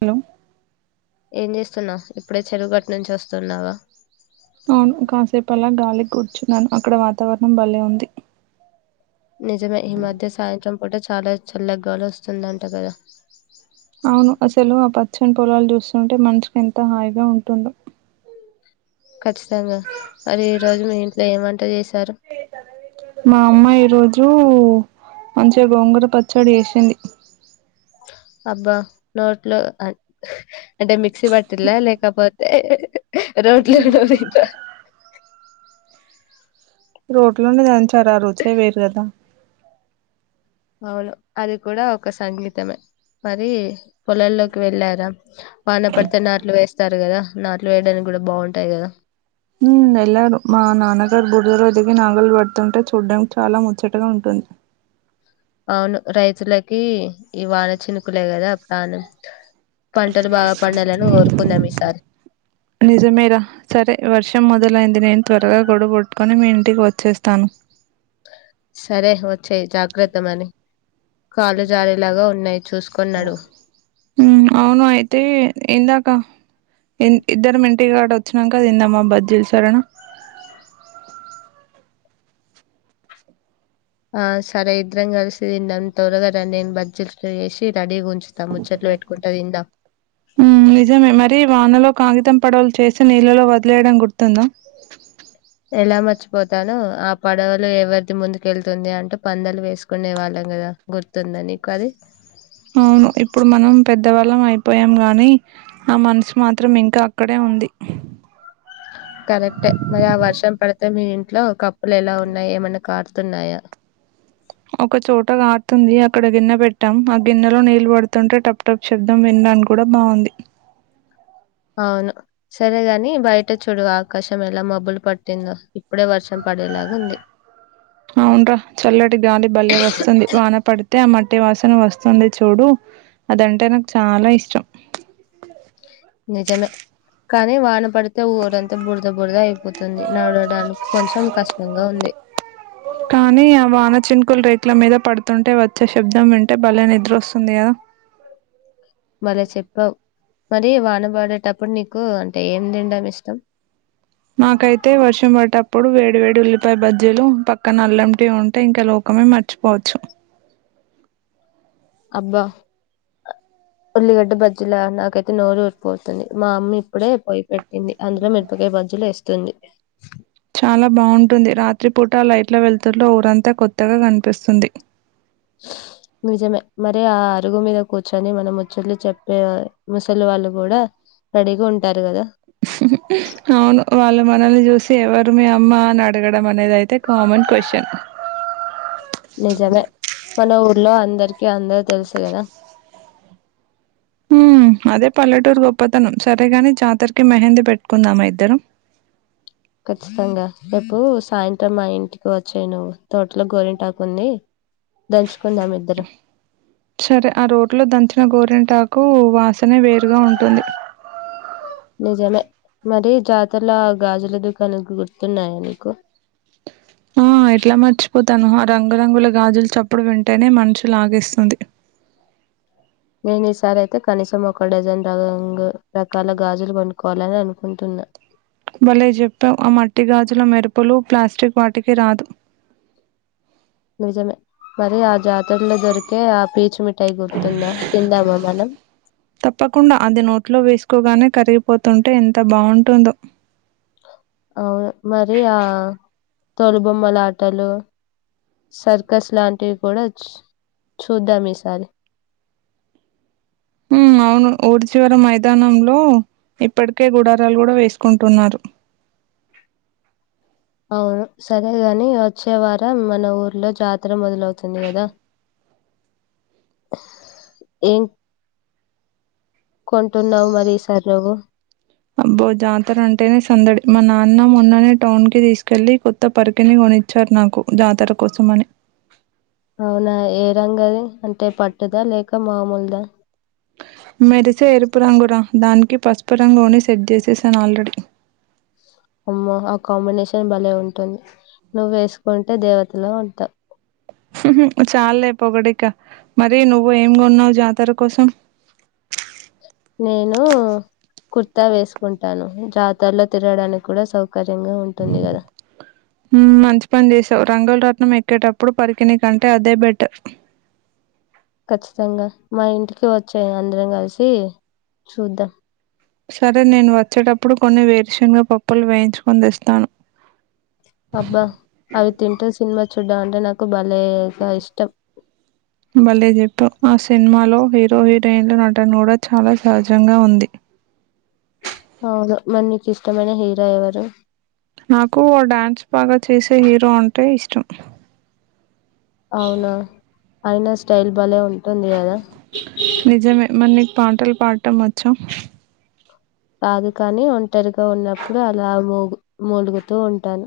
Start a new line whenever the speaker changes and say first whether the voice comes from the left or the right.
right: Hello
left: ఏం చేస్తున్నావ్ ఇప్పుడే చెరువుగట్టు నుంచి వస్తున్నావా
right: అవును కాసేపల గాలిక్ కూర్చున్నాను అక్కడ వాతావరణం బలే ఉంది
left: నిజమే ఈ మధ్య సాయంత్రం పూట చాలా చల్లగాలి వస్తుందంట కదా
right: అవును అసలు ఆ పచ్చని పొలాలు చూస్తుంటే మనుసుకి ఎంత హాయిగా ఉంటుందో
left: ఖచ్చితంగా మరి ఈ రోజు మీ ఇంట్లో ఎమ్ వంట చేశారు
right: మా అమ్మ ఈరోజు మంచిగా గోంగూర పచ్చడి చేసింది
left: అబ్బా నోట్లో అన్ అంటే మిక్సీ బత్తినలా లేకపోతే రోట్లో నూరిన్ర
right: రొట్టె లో నే దంచారు ఆ రోజే వేరు కదా
left: అవును అది కూడా ఒక సంగీతమే మరి పొలల్లోకి వెళ్ళారా వాన పడితే నాట్లు వేస్తారు కదా నాట్లు వేయడానికి కూడా బావుటాయి కదా
right: ఉమ్ వెళ్ళారు మా నాన్న అందరు బూడిలో దిగి నాగలు పెట్టుడుతుంటే చుడానికి చాలా ముచ్చటగా ఉంటుంది
left: అవును రైతులకి ఈ వాన చినుకులే కదా ప్రాణం పంటలు బాగా పండాలని కోరుకున్నం ఈ సారి
right: నిజమేరా సరే వర్షం మొదలయిం నేను త్వరగా గొడుగు బట్టుకొని మీ ఇంటికి వచ్చేస్తాను
left: సరే వచ్చేయ్ జాగ్రత్త మరి కాళ్ళు జారేలాగా ఉన్నాయి చూసుకొని నడువు
right: ఉమ్ అవును అయితే ఇందగా ఇద్దరం ఇంటి కాడ వ చ్చినక్కా తిందాం ఆ బజ్జిలు సరేనా
left: ఆ సరే ఇద్దరం కలిసి తిందాం తొరగరా నేను బజ్జిల్ ఫ్రై చేసి రెడీ ఉంచు
right: ఉమ్ నిజమే మరి వానలో కాగితం పడవలు చేసి నీళ్ళలో వదిలేయడం గుర్తుందా
left: ఎలా మర్చిపోతాను ఆ పడవలు ఎవరిది ముందుకెళ్తుంది అంటు పందాలు వేసుకునే వాళ్ళం కదా గుర్తు ఉందా నీకు అది
right: అవును ఇప్పుడు మనం పె ద్దవాల్లం అయిపోయినం గాని ఆ మనసు మాత్రం ఇంకా అక్కడే ఉంది
left: కరెక్ట్ మరి ఆ వర్షం పడితే మీ ఇంట్లో కప్పులు ఎలా ఉన్నాయి ఏమన్నా కార్ తున్నాయ
right: ఒక చోట కారతుంది అక్కడ గిన్నె పెట్టాం ఆ గిన్నెలో నీళ్లు పడుతుంటే టప్ టప్ శబ్దం విన్నాం డం కూడా బావుంది
left: అవును సరేగాని బయట చూడు ఆకాశం ఎలా మబ్బులు పట్టిందో ఇప్పుడే వర్షం పడేలాగా ఉంది
right: అవునురా చల్లటి గాలి భలే వస్తుంది వాన పడి పడితే ఆ మట్టి వాసన వస్తుంది చూడు అదంటే నాకు చాలా ఇష్టం.
left: నిజమే కానీ వాన పడుతు. పోతే ఊరంతా బురద బురద అయిపోతుంది నాడవడానికి కొంచం కష్టంగా ఉంది.
right: కానీ ఆ వాన చినుకులు రై. పట్ల మీద పడుతుంటే వచ్చే శబ్దం వింటే భలే నిద్ర వస్తుంది కదా
left: భలే చెప్పావు మరి వాన పాడేటప్పుడు నీకు అంటే ఏం తిన్డం ఇష్టం
right: నాకైతే వర్షం పడప్పుడు వే వేడి వేడి ఉల్లిపాయ బాజ్జీలు పక్కన ఆల్లం టీ ఉంటే ఇంకా లోకమే మర్చిపోవచ్చు.
left: అబ్బా ఉల్లిగడ్డ బజ్జిల నాకైతే నోరు ఊరిపోతుంది. మా అమ్మ ఇప్పుడే పొయి పెట్టింది అందులో మిరపకాయ బజ్జిలు వేస్తుంది.
right: చాలా బాగుంటుంది రాత్రిపూట లైట్ల వెలుతుర్లో ఊరంతా కొత్తగా కనిపిస్తుంది.
left: నిజమే మరి ఆ అరుగు మీద కూర్చొని మనం ముచ్చుట్లు చెప్పే ముసలి వాళ్ళు కూడా. రెడీగా ఉంటారు కదా.
right: అవును వాళ్ళు మనల్ని చూసి. ఎవరు మీ అమ్మ అని అడగడం అనేది అయితే కామన్ క్వశ్చన్.
left: నిజమే మన
right: వాళ్ల
left: ఊర్లో
right: ఊరికి.
left: అందరికి అందరు తెలుసు కదా
right: ఉమ్ అది పల్లెటూ. టూరు గొప్పతనం సరేగాని జాతరకి మహేంది పెట్టుకుందామా ఇద్దరం.
left: ఖచ్చితంగా రేపు సాయంత్రం మా ఇంటికి వచ్చాయి నువ్వు తోటలో గోరింటాకుంది.
right: సరే ఆ రోడ్లో దంచిన గోరెంటాకు వాస. వాసనే వేరుగా ఉంటుంది.
left: నిజమే మరి జాతరలో గాజుల దుకాణనకు గుర్తున్నాయా నీకు.
right: ఆహ్ ఎట్లా మర్చిపోతాను. రంగురంగుల గాజులు చప్పుడు వింటేనే మనుస్సు లాగేస్తుంది.
left: నేను ఈసారి అయితే కనీసం ఒక డజన్ రంగు రకాల
right: అవును.
left: గాజులు కొనుక్కోవాలని అనుకుంటున్నా
right: భళ్లే చెప్పావ్ ఆ మట్టి గాజుల మెరుపులు ప్లాస్టిక్ వాటికి రాదు.
left: నిజమే మరి ఆ జాతలో దొరికే ఆ పీచుమిఠాయి గుర్తుందా తిందామా మనం.
right: తప్పకుండా అది నోట్లో. ఎక్కువగానే కరిగిపోతుంటే ఎంత బాగుంటుందో.
left: అవును మరి ఆహ్ తొలుబొమ్మల ఆటలు. సర్కస్ లాంటివి. కొడోచ్ చూద్దాం ఈసారి.
right: ఉమ్ అవును ఊరీ చివరం మా. విధానంలో ఇప్పటికే గుడారాలు కూడా వేసుకుంటున్నారు.
left: అవును సరేగాని వచ్చే వారం మన ఊర్లో జాతర మొదలవుతు. తుంది కదా ఏం. కొంటున్నావు మరి ఈసారి నువ్వు
right: అబ్బో జాతర అంటేనే సందడి. మా నాన్న మొన్ననే టౌన్ కి తీసుకెలి కొత్త పరికిని కొనిచ్చారు నాకు జాతర కోసం అని.
left: అవునా ఏ రంగది అంటే పట్టుదా లేక మామూలుదా.
right: మెరిసే ఎరుపురంగురా దానికి. పసుపురంగోని సెట్ చేసేసాను ఆల్రెడీ.
left: అమ్మో ఆ కాంబినేషన్. భలే ఉంటుంది నువ్వు వేసుకుంటే దేవతలా ఉంటావు.
right: చాలే పొగడిక మరి నువ్వు ఏం కొన్నావ్ జాతర కోసం.
left: నేను కుర్తా వేసుకుంటాను జాతారలో తిరడానికి కూడా సౌకర్.
right: ఉ మంచి పని చేసావ్ రంగుల్రాట్నం ఎక్కేటప్పుడు పరికినీ కంటే అదే బెటర్
left: ఖచ్చితంగా మా ఇంటికి వచేయి అందరం కలిసి చూద్దాం
right: సరే నేను వచ్చేటప్పుడు కొన్ని వేరుషన్గా పప్పులు వేయించుకొని తేస్తాను
left: అబ్బా అవి తింటే సినిమా. చూడ్డం అంటే నాకు భలేగా ఇష్టం.
right: బల్లే చెప్పావు ఆ సినిమాలో హీరో హీరోయిన్ల నటన కూడా చాలా సహజంగా ఉంది.
left: అవును మరి నీకు ఇష్టమైన హీరో ఎవరు.
right: నాకు ఓ డ్యాన్స్ బాగా చేసే హీరో అంటే ఇష్
left: అవునా అయినా స్టైల్ బలే ఉం
right: నిజమే మరి నీకు పాటలు పాడటం వచ్చ
left: రాదు కాని ఒంటరిగా ఉన్నప్పుడు అలా ము ములుగుతూ ఉంటాను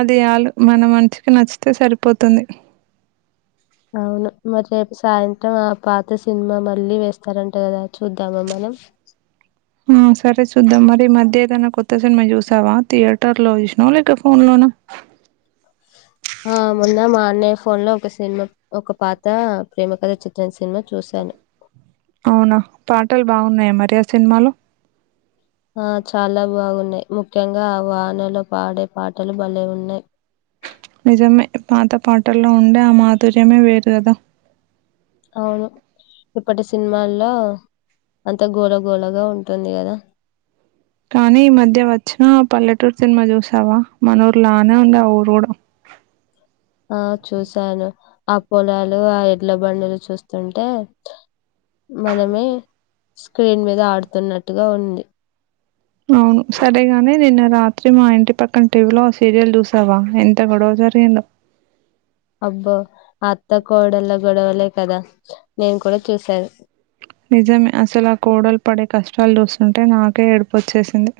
right: అది ఆలు మన మనిషికి నచ్చితే సరిపోతుంది
left: అవును మరి రేపు సాయంత్రం ఆ పాత సినిమా మళ్ళీ వేస్తారంట కదా చూద్దామ మన మ్
right: ఆ సరే చూద్దాం మరి మద్య దన్న కొత్త సినిమా చూసావా థియేటర్ లో చూసినవ లేక ఫోన్ లోనా
left: ఆ మొన్న మా అన్నయ్య ఫోన్ లో ఒక సినిమా ఒక పాత ప్రేమకథ చిత్రం సినిమా చూశాను
right: అవునా పాటలు బాగున్నాయా మరి ఆ సినిమాలో
left: ఆ చాలా బాగున్నాయి ముఖ్యంగా ఆ వానలో పాడే పాటలు భలే ఉన్నాయి
right: నిజమే పాత పాటల్లో ఉండే ఆ మాధుర్యమే వేరు కదా
left: అవును ఇప్పటి సినిమల్లో అంత గోళ గోళగా ఉంటుంది కదా
right: కానీ ఈ మధ్య వచ్చిన పల్లెటూరు సినిమా చూసావా మన ఊర్ లానే ఉంది ఆ ఊరు కూడా
left: ఆ చూశాను ఆ పొలాలు ఆ ఎడ్ల బండిలు చూస్తుంటే మనమే స్క్రీన్ మీద ఆడుతున్నట్టుగా ఉంది
right: అవును సరేగానీ నిన్న రాత్రి మా ఇంటి పక్కన టీవీలో సీరియల్ చూసావా ఎంత గొడవ జరిగిందో
left: అబ్బో అత్త కోడల్ల గొడవలే కదా నేను కూడా చూశాను
right: నిజమే అసలు ఆ కోడల్ పడే కష్ ష్టాలు చూస్తుంటే నాకే ఏడుపుచ్చేసింది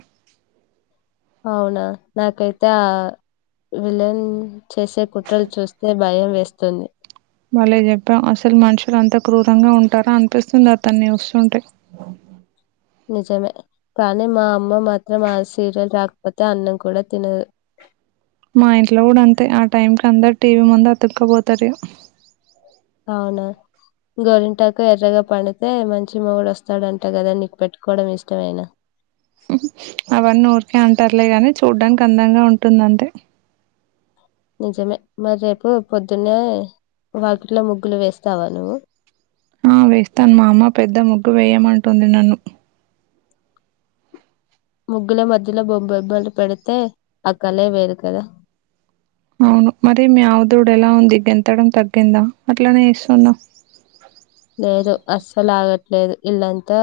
left: అవునా నాకైతే ఆ విలన్ చేసే కుట్రలు చూస్తే భయం వేస్తుంది
right: బలే చెప్పావు అసలు మనుషులు అంతా క్రూరంగా ఉంటారా అనిపిస్తుంది అతన్ని చూస్తుంటే
left: నిజమే కానీ మా అమ్మ మాత్రం ఆ సీరియల్ రాకపోతే అన్నం కూడా తినదు
right: మా ఇంట్లో కూడా అంతే ఆ టైం కి అందరు టీవీ ముందు అతుక్కపోతారు
left: అవునా గోరింటాకు ఎర్రగా పండితే మంచి మొగుడు వస్తాడంట కదా నీకు పెట్టుకోడం ఇష్టమేన
right: అవన్నీ ఊరికే అంటారులే గాని చూడ్డానికి అందంగా ఉంటుందంతే
left: నిజమే మరి రేపు పొద్దున్నే వాకిట్లో ముగ్గులు వేస్తావా నువ్వు
right: ఆ వేస్తాను మా అమ్మ పెద్ద ముగ్గు వేయమంటుంది నన్ను
left: ముగ్గుల మధ్యలో బొ బొబ్బలు పెడితే ఆ కలే వేరు కదా
right: అవును మరి మీ ఆవుదూడు ఎలా ఉంది గెంతడం తగ్గిందా అట్లనే చేస్తుంద
left: లేదు అస్సలాగట్లేదు ఇల్లంతా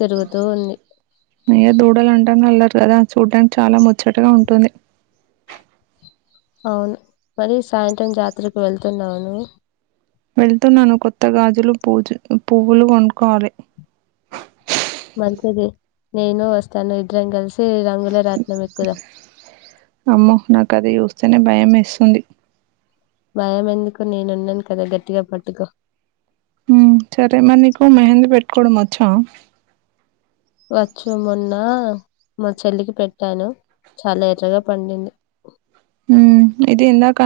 left: తిరుగుతూ ఉంది
right: నయ దూడలం ల్లరి కదా చూడ్డానికి చాలా ముచ్చటగా ఉంటుంది
left: అవును మరి సాయంత్రం జాతరకి వెళ్తున్నావ నువు
right: వెళ్తున్నాను కొత్త గాజులు పూజు పువ్వులు కొనుకోవాలి
left: మంచిది నేను వస్తాను ఇద్దరం కలిసి రంగుల రాట్నము ఎక్కుదాం
right: చాన భయం మేస్తుంది
left: భయం ఎందుకు నేనున్నాను కదా గట్టిగా పట్టుకో
right: ఉమ్ సరే మరి నీకు మెహందీ పెట్టుకోడం వచ్చా
left: వచ్చు మొన్నా మా చెల్లికి పెట్టాను చాలా ఎర్రగా పండింది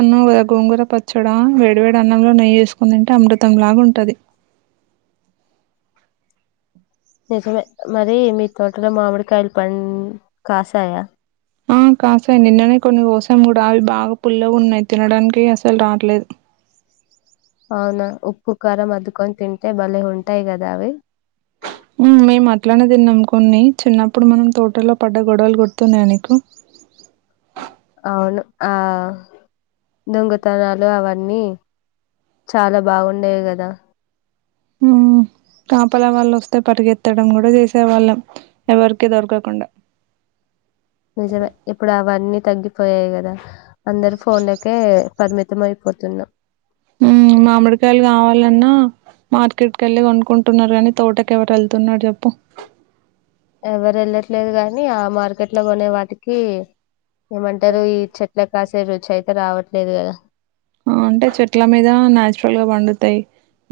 right: ఉన్నావ్ గద గోంగుర పచ్చడ వేడివేడి అన్నంలో నెయ్యి ఎసుకోని దింటే అమృతం లాగుంటది
left: నిజమే మరి మీ తోట్లో మామిడికాయలు పం కాసాయా
right: ఆ కాసై నిన్ననే కొన్ని గోసం గూడా అవి బాగా పుల్లగున్నాయి తినడానికి అసలు రాట్లేదు
left: అవునా ఉప్పు కారం అద్దుకొని తింటే బలే ఉంటాయి గదావి
right: ఉమ్ మేము అట్లానేదిన్నం కొన్ని చిన్నప్పుడు మనం తోటల్లో పడ్డగొడవలు గుర్తున్నాయ నీకు
left: అవును ఆ దొంగతనాలు అవన్నీ చాలా బాగుండేవి గదా
right: కాపల వాళ్ళోస్తే పరిగెత్తడం గూడా చేసే వాళ్ళం ఎవరికీ దొరకకుండా
left: నిజమే ఇప్పుడవన్నీ తగ్గిపోయాయి గదా అందరు ఫోన్లకే పరిమితం అయిపోతునం
right: ఉమ్ మామిడికాయిలు కావాలన్నా మార్కెట్కి ఏళ్ళి గొనుకుంటున్నారు గానీ తోటకి ఎవర్ ఏళ్తున్నారు జేప్పు
left: ఎవరు వెళ్ళట్లేదు గాని ఆ మార్కెట్ లో కొనే వాటికీ ఏమంటారు ఈ చెట్ల కాసే రుచి అయితే రావట్లేదు గదా
right: అంటే చెట్ల మీద నాచురల్ గా పండుతాయి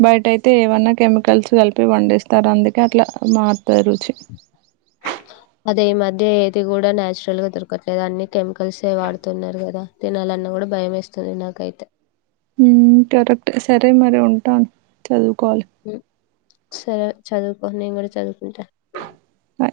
right: బయటయితే ఏమన్నా కెమికల్స్ కలిపి పండేస్తారు అందుకే అట్లా మారుతై రుచి
left: అదే ఈ మధ్య ఏది గూడా నాచురల్ గా దొరకట్లేదు అన్ని కెమికల్సే వాడుతున్నారు గదా తినాలన్ గూడా భయంమేస్తది నాకైతే
right: ఉమ్ కరెక్ట్ సరే మరి ఉంటా చదువ్
left: సరే చదువుకో నేను గూడా చదువ్కుంటాను
right: బై